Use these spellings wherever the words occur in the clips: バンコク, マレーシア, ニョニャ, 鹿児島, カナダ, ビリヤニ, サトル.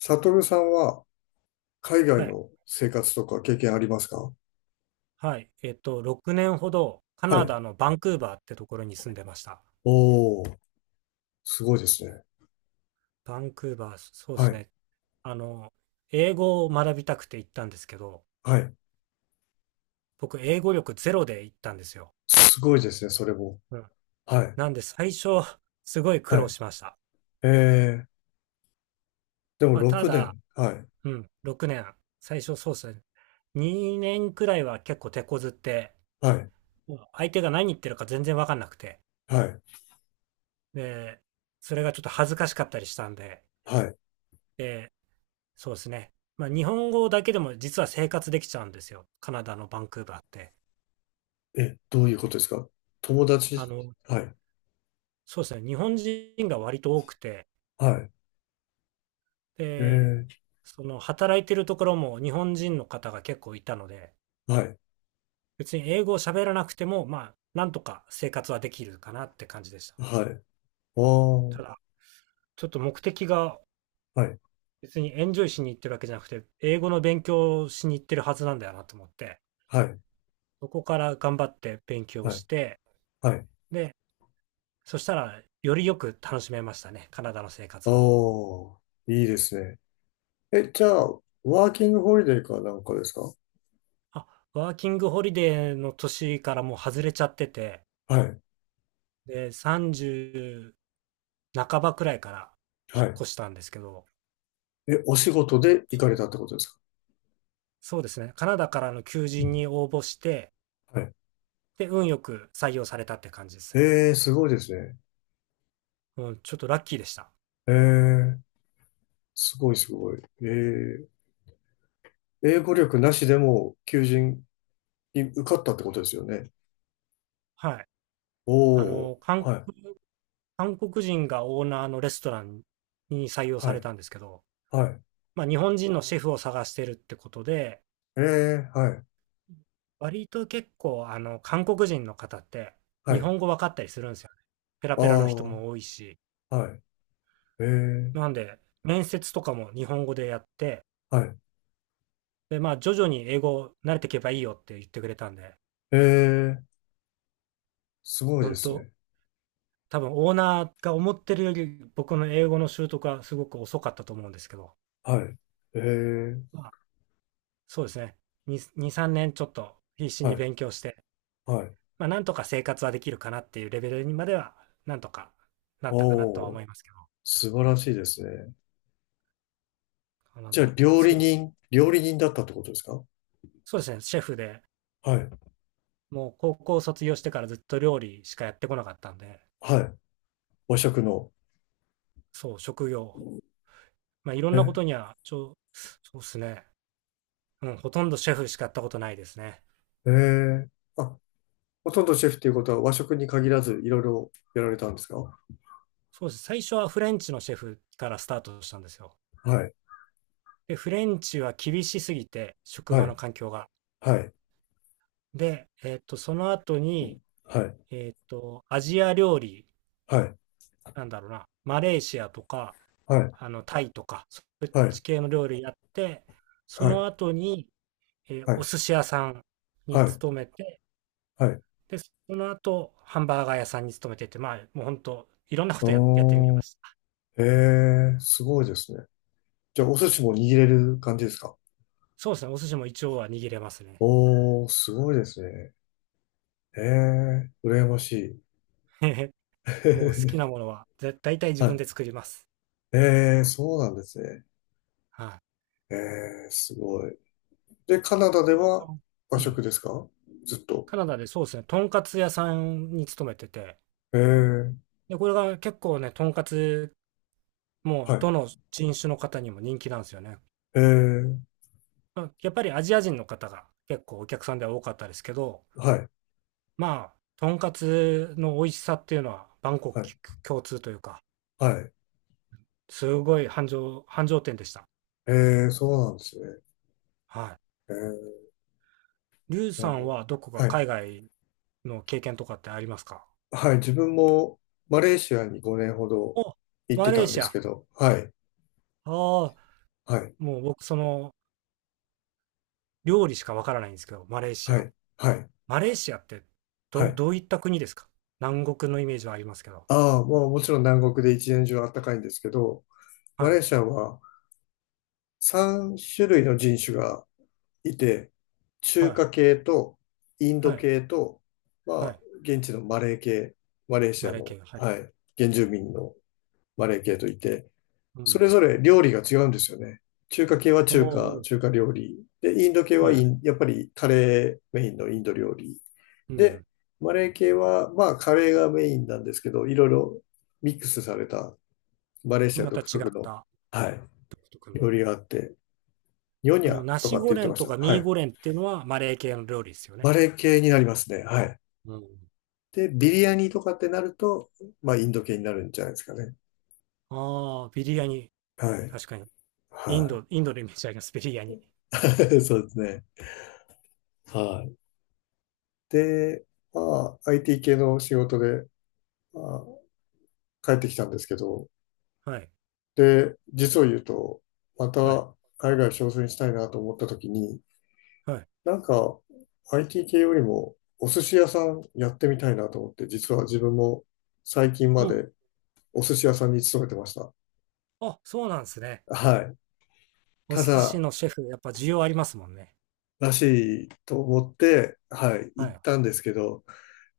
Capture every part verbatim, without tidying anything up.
サトルさんは海は外い。の生活とか経験ありますか？はい。えっと、ろくねんほどカはナい。ダのバンクーバーってところに住んでました。おー、すごいですね。バンクーバー、そうではすい、ね。あの、英語を学びたくて行ったんですけど、はい。僕、英語力ゼロで行ったんですよ。すごいですね、それも。うん。はい、なんで、最初、すごい苦は労い。しました。えー、でもまあ、た6だ、年。はい、うん、ろくねん、最初そうですね。にねんくらいは結構手こずって、はい、相手が何言ってるか全然わかんなくて、はい、で、それがちょっと恥ずかしかったりしたんで、はい。でそうですね。まあ、日本語だけでも実は生活できちゃうんですよ。カナダのバンクーバーって。え、どういうことですか？友達。あの、はい、そうですね。日本人が割と多くて、はい。えで、ー、その働いてるところも日本人の方が結構いたので、はい、別に英語を喋らなくても、まあ、なんとか生活はできるかなって感じでした。はい。おー、ただ、ちょっと目的がはい、別にエンジョイしに行ってるわけじゃなくて、英語の勉強をしに行ってるはずなんだよなと思って、はい、そこから頑張って勉強はい、して、はい。で、そしたら、よりよく楽しめましたね、カナダの生活を。おー、いいですね。え、じゃあ、ワーキングホリデーかなんかですか？あ、ワーキングホリデーの年からもう外れちゃってて、はい、で、さんじゅう半ばくらいからは引っい。越したんですけど、え、お仕事で行かれそたってことですか？そうですね、カナダからの求人に応募して、はい。で、運よく採用されたって感じですね。ええ、すごいですね。うん、ちょっとラッキーでした。ええ、すごいすごい。ええ、英語力なしでも求人に受かったってことですよね。はい。あおお、の、韓はい、国韓国人がオーナーのレストランに採用はされい、たんですけど、はい。まあ、日本人のシェフを探してるってことで、ええ、はい、割と結構、あの、韓国人の方っては日い。本語分かったりするんですよね。ペラあペラの人も多あ、いし。はい。ええ、なんで、面接とかも日本語でやって、はい。で、まあ、徐々に英語慣れていけばいいよって言ってくれたんで、ええ、すごいで本す当ね。多分オーナーが思ってるより僕の英語の習得はすごく遅かったと思うんですけど、はい。ええ、まあ、そうですね。に、に、さんねんちょっと必死はにい、勉強して、はい。まあ、なんとか生活はできるかなっていうレベルにまでは、なんとかなったかなとはお思お、いますけど、素晴らしいですね。なのじゃで、あ、料す理ごい人、料理人だったってことですか？そうですね、シェフで、はい、もう高校卒業してからずっと料理しかやってこなかったんで、はい。和食の。そう、職業、まあ、いろんなえことには、ちょそうですね、うん、ほとんどシェフしかやったことないですね。ええ。あ、ほとんどシェフっていうことは和食に限らずいろいろやられたんですか？そうです。最初はフレンチのシェフからスタートしたんですよ。はい、で、フレンチは厳しすぎて、職は場のい、環境が。はい、で、えっと、その後に、はい、えっと、アジア料理、はい、なんだろうな、マレーシアとか、はい、あの、タイとか、そっはい、ち系の料理やって、そはい、の後に、えーはおい、寿司屋さんにはい、勤めて、はい。で、その後、ハンバーガー屋さんに勤めてて、まあ、もう本当、いろんなことや、やってみおまー、した。ええ、すごいですね。じゃあお寿司も握れる感じですか？そうですね、お寿司も一応は握れますね。おー、すごいですね。ええ、羨ましい。もう好きなも のは、だ、大体自は分でい。作ります。ええ、そうなんですね。はええ、すごい。で、カナダでい。リーさはん和うん。食ですか？ずっと。カナダでそうですね、とんかつ屋さんに勤めてて、ええ、で、これが結構ね、とんかつ、もうはどい。の人種の方にも人気なんですよね。ええ、まあやっぱりアジア人の方が結構お客さんでは多かったですけど、はい。まあ、とんかつの美味しさっていうのは、万国はい。共通というか、はい。すごい繁盛、繁盛店でした。えー、そうなんですね。はえー、い。リュウなさるほんはどこど。かはい。海外の経験とかってありますか？はい。自分もマレーシアにごねんほどお、行っマてレたーんでシア。すあけど、はい。あ、はい。もう僕、その、料理しかわからないんですけど、マレーシはア。い。はい。マレーシアって、はど、い。どういった国ですか？南国のイメージはありますけど。ああ、まあもちろん南国で一年中暖かいんですけど、はマレーい、シアはさん種類の人種がいて、は中い、華系とインはドい、系と、まはあ、い。現地のマレー系、マレーシマアレーの、系が、はい。はい、原住民のマレー系といて、うそれん。ぞれ料理が違うんですよね。中華系はお中華、中ー、華料理。で、インド系ははい、はイい。ンやっぱりカレーメインのインド料理。うで、ん。マレー系は、まあカレーがメインなんですけど、いろいろミックスされたマレーシアまた独違特っの、たはい、独特料の。理があって、ニョニあの、ャナとかシってゴ言っレてンましとたね。かはミーい。ゴレンっていうのはマレー系の料理ですよマね。レー系になりますね。はい。うん。で、ビリヤニとかってなると、まあインド系になるんじゃないですかね。ああ、ビリヤニ。はい。確かに。インはド、インドのイメージあります、ビリヤニ。い。そうですね。はい。で、まあ、アイティー 系の仕事で、まあ、帰ってきたんですけど、はい。で、実を言うと、まはい。た海外挑戦したいなと思った時に、はい。なんか アイティー 系よりもお寿司屋さんやってみたいなと思って、実は自分も最近まうん。でお寿司屋さんに勤めてました。あ、そうなんですね。はい。おた寿司だ、のシェフ、やっぱ需要ありますもんね。らしいと思って、はい、は行っい。たんですけど、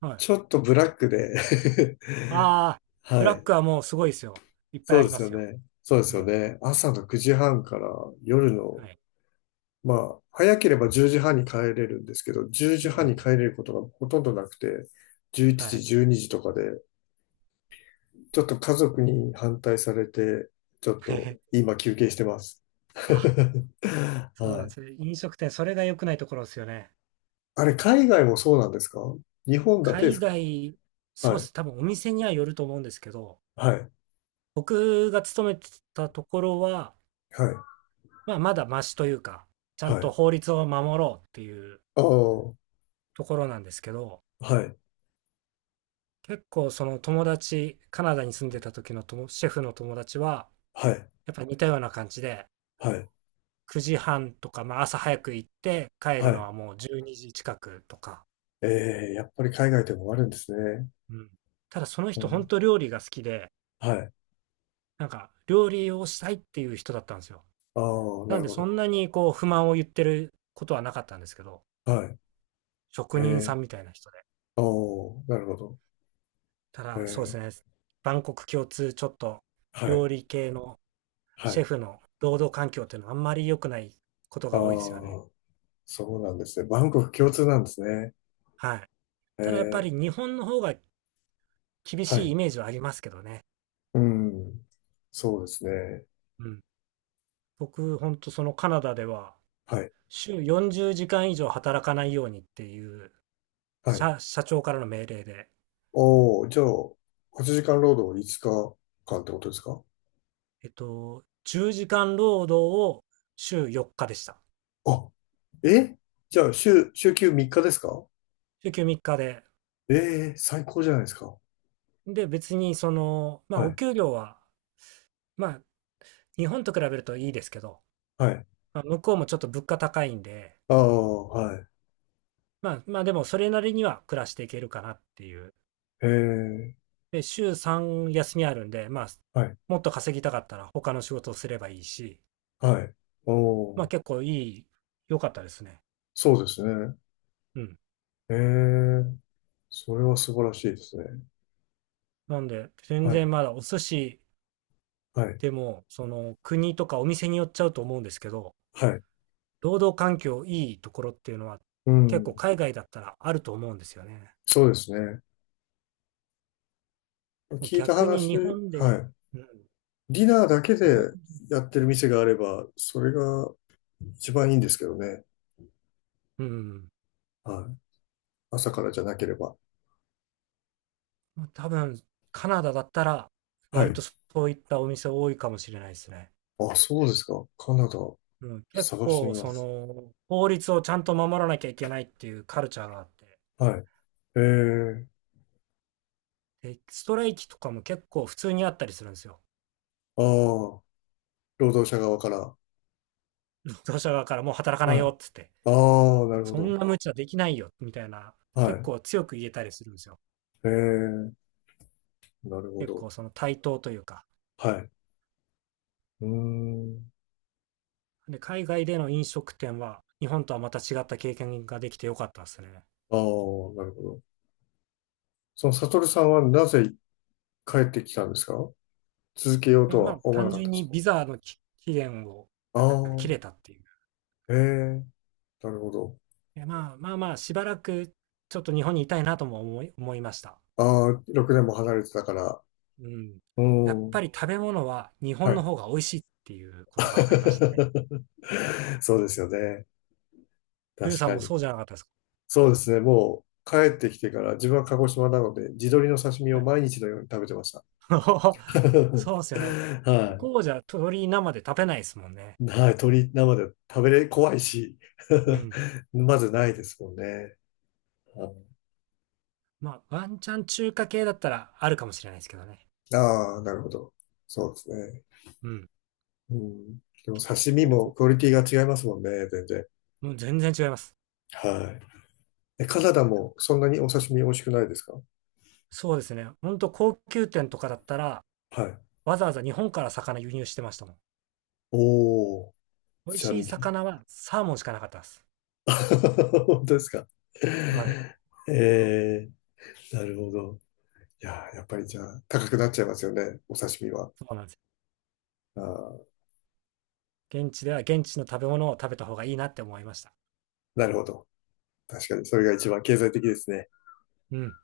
はい。ちょっとブラックで ああ、ブはラッい。クはもうすごいですよ。いっぱいそうあでりますよすよ。ね。そうですうよん。ね。朝のくじはんから夜の、はい。まあ、早ければじゅうじはんに帰れるんですけど、10う時半にん。帰れることがほとんどなくて、11は時、い。じゅうにじとかで、ちょっと家族に反対されて、ちょっと 今休憩してます。あ、そうはなんでい。すね。飲食店、それが良くないところですよね。あれ、海外もそうなんですか？日本だけで海すか？外、そうはでい。す。多分お店にはよると思うんですけど、はい。僕が勤めてたところは、はい。まあ、まだマシというか、ちゃんはとい。法律を守ろうっていうああ、はところなんですけど、い。結構その友達、カナダに住んでた時のともシェフの友達は、はい。やっぱ似たような感じで、はい。くじはんとか、まあ、朝早く行って帰はるのい。はもうじゅうにじ近くとか、ええ、やっぱり海外でもあるんですね。うん、ただそのう人本ん。当料理が好きで、はい。なんか料理をしたいっていう人だったんですよ。ああ、ななんるでほそど。んなにこう不満を言ってることはなかったんですけど、はい。え職人さえ。んみたいな人で。ああ、なるほど。たえだ、そうですえ。ね、万国共通、ちょっとはい。料理系のはシェい。フの労働環境っていうのはあんまり良くないことあが多いですよね。あ、そうなんですね。バンコク共通なんですね。はい。えただやっぱりえ。日本の方が厳はしいい。イメージはありますけどね。うん。そうですね。うん。僕、ほんとそのカナダでは、はい。週よんじゅうじかん以上働かないようにっていうはい。社、社長からの命令で、おお、じゃあ、はちじかん労働いつかかんってことですか？えっと、じゅうじかん労働を週よっかでした。あ、え、じゃあ、週、週休みっかですか？週休みっかで。ええ、最高じゃないですか。で、別にその、まあ、はおい。給料は、まあ、日本と比べるといいですけど、はい。まあ、向こうもちょっと物価高いんで、ああ、はい。まあ、まあでもそれなりには暮らしていけるかなっていう。ええ。で、週さん休みあるんで、まあ、はい。もっと稼ぎたかったら他の仕事をすればいいし、はい。おまあお、結構いい、良かったですね。そうですね。うん。ええ。それは素晴らしいですね。なんで、全は然い。まだお寿司はい。でも、その国とかお店によっちゃうと思うんですけど、はい。労働環境いいところっていうのはう結構ん。海外だったらあると思うんですよね。そうですね。もう聞いた逆に話、日本はで、い。うん、ディナーだけ日本、でやってる店があれば、それが一番いいんですけどね。うん。はい。朝からじゃなければ。もう多分、カナダだったら、は割とい。そういったお店多いかもしれないですね。あ、そうですか。カナダ、うん、結探してみ構、まそす。の、法律をちゃんと守らなきゃいけないっていうカルチャーがあって、はい。えー、で、ストライキとかも結構普通にあったりするんですよ。ああ、労働者側から。労働者側からもう働かないはい。よあっつって、あ、なるほそど。んな無茶できないよみたいな、は結い。構強く言えたりするんですよ。えー、なるほ結ど。構その対等というか。はい。うーん。で、海外での飲食店は、日本とはまた違った経験ができてよかったですね。ああ、なるほど。その、サトルさんはなぜ帰ってきたんですか？続けようで、とまあ、は思わな単かったん純でにすビザのき期限をか？あ切れたあ、っていう。ええ、なるほど。いや、まあまあまあ、しばらくちょっと日本にいたいなとも思い、思いました。ああ、ろくねんも離れてたから。うん。うやっぱん、り食べ物は日は本のい。方が美味しいっていうことが分かりましたね。そうですよね。リュウ確さかんもに。そうじゃなかったですか？そうですね。もう帰ってきてから自分は鹿児島なので、地鶏の刺身はをい。毎日のように食べてました。はそうですよね。い。向はい。こうじゃ鶏生で食べないですもんね。鶏生で食べれ、怖いし。うん。まずないですもんね。まあ、ワンチャン中華系だったらあるかもしれないですけどね。ああー、なるほど。そうですね。うん。うん。でも刺身こう、もクオ僕、リティが違いますもんね、全然。もう全然違います。はい。え、カナダもそんなにお刺身美味しくないですか？そうですね。ほんと高級店とかだったら、はい。わざわざ日本から魚輸入してましたもん。おー。美味じゃしん、い魚はサーモンしかなかったです。本当ですか。はい、えー、なるほど。いやー、やっぱりじゃあ、高くなっちゃいますよね、お刺身は。そうなんですよ。あー、現地では現地の食べ物を食べた方がいいなって思いました。なるほど。確かに、それが一番経済的ですね。うん。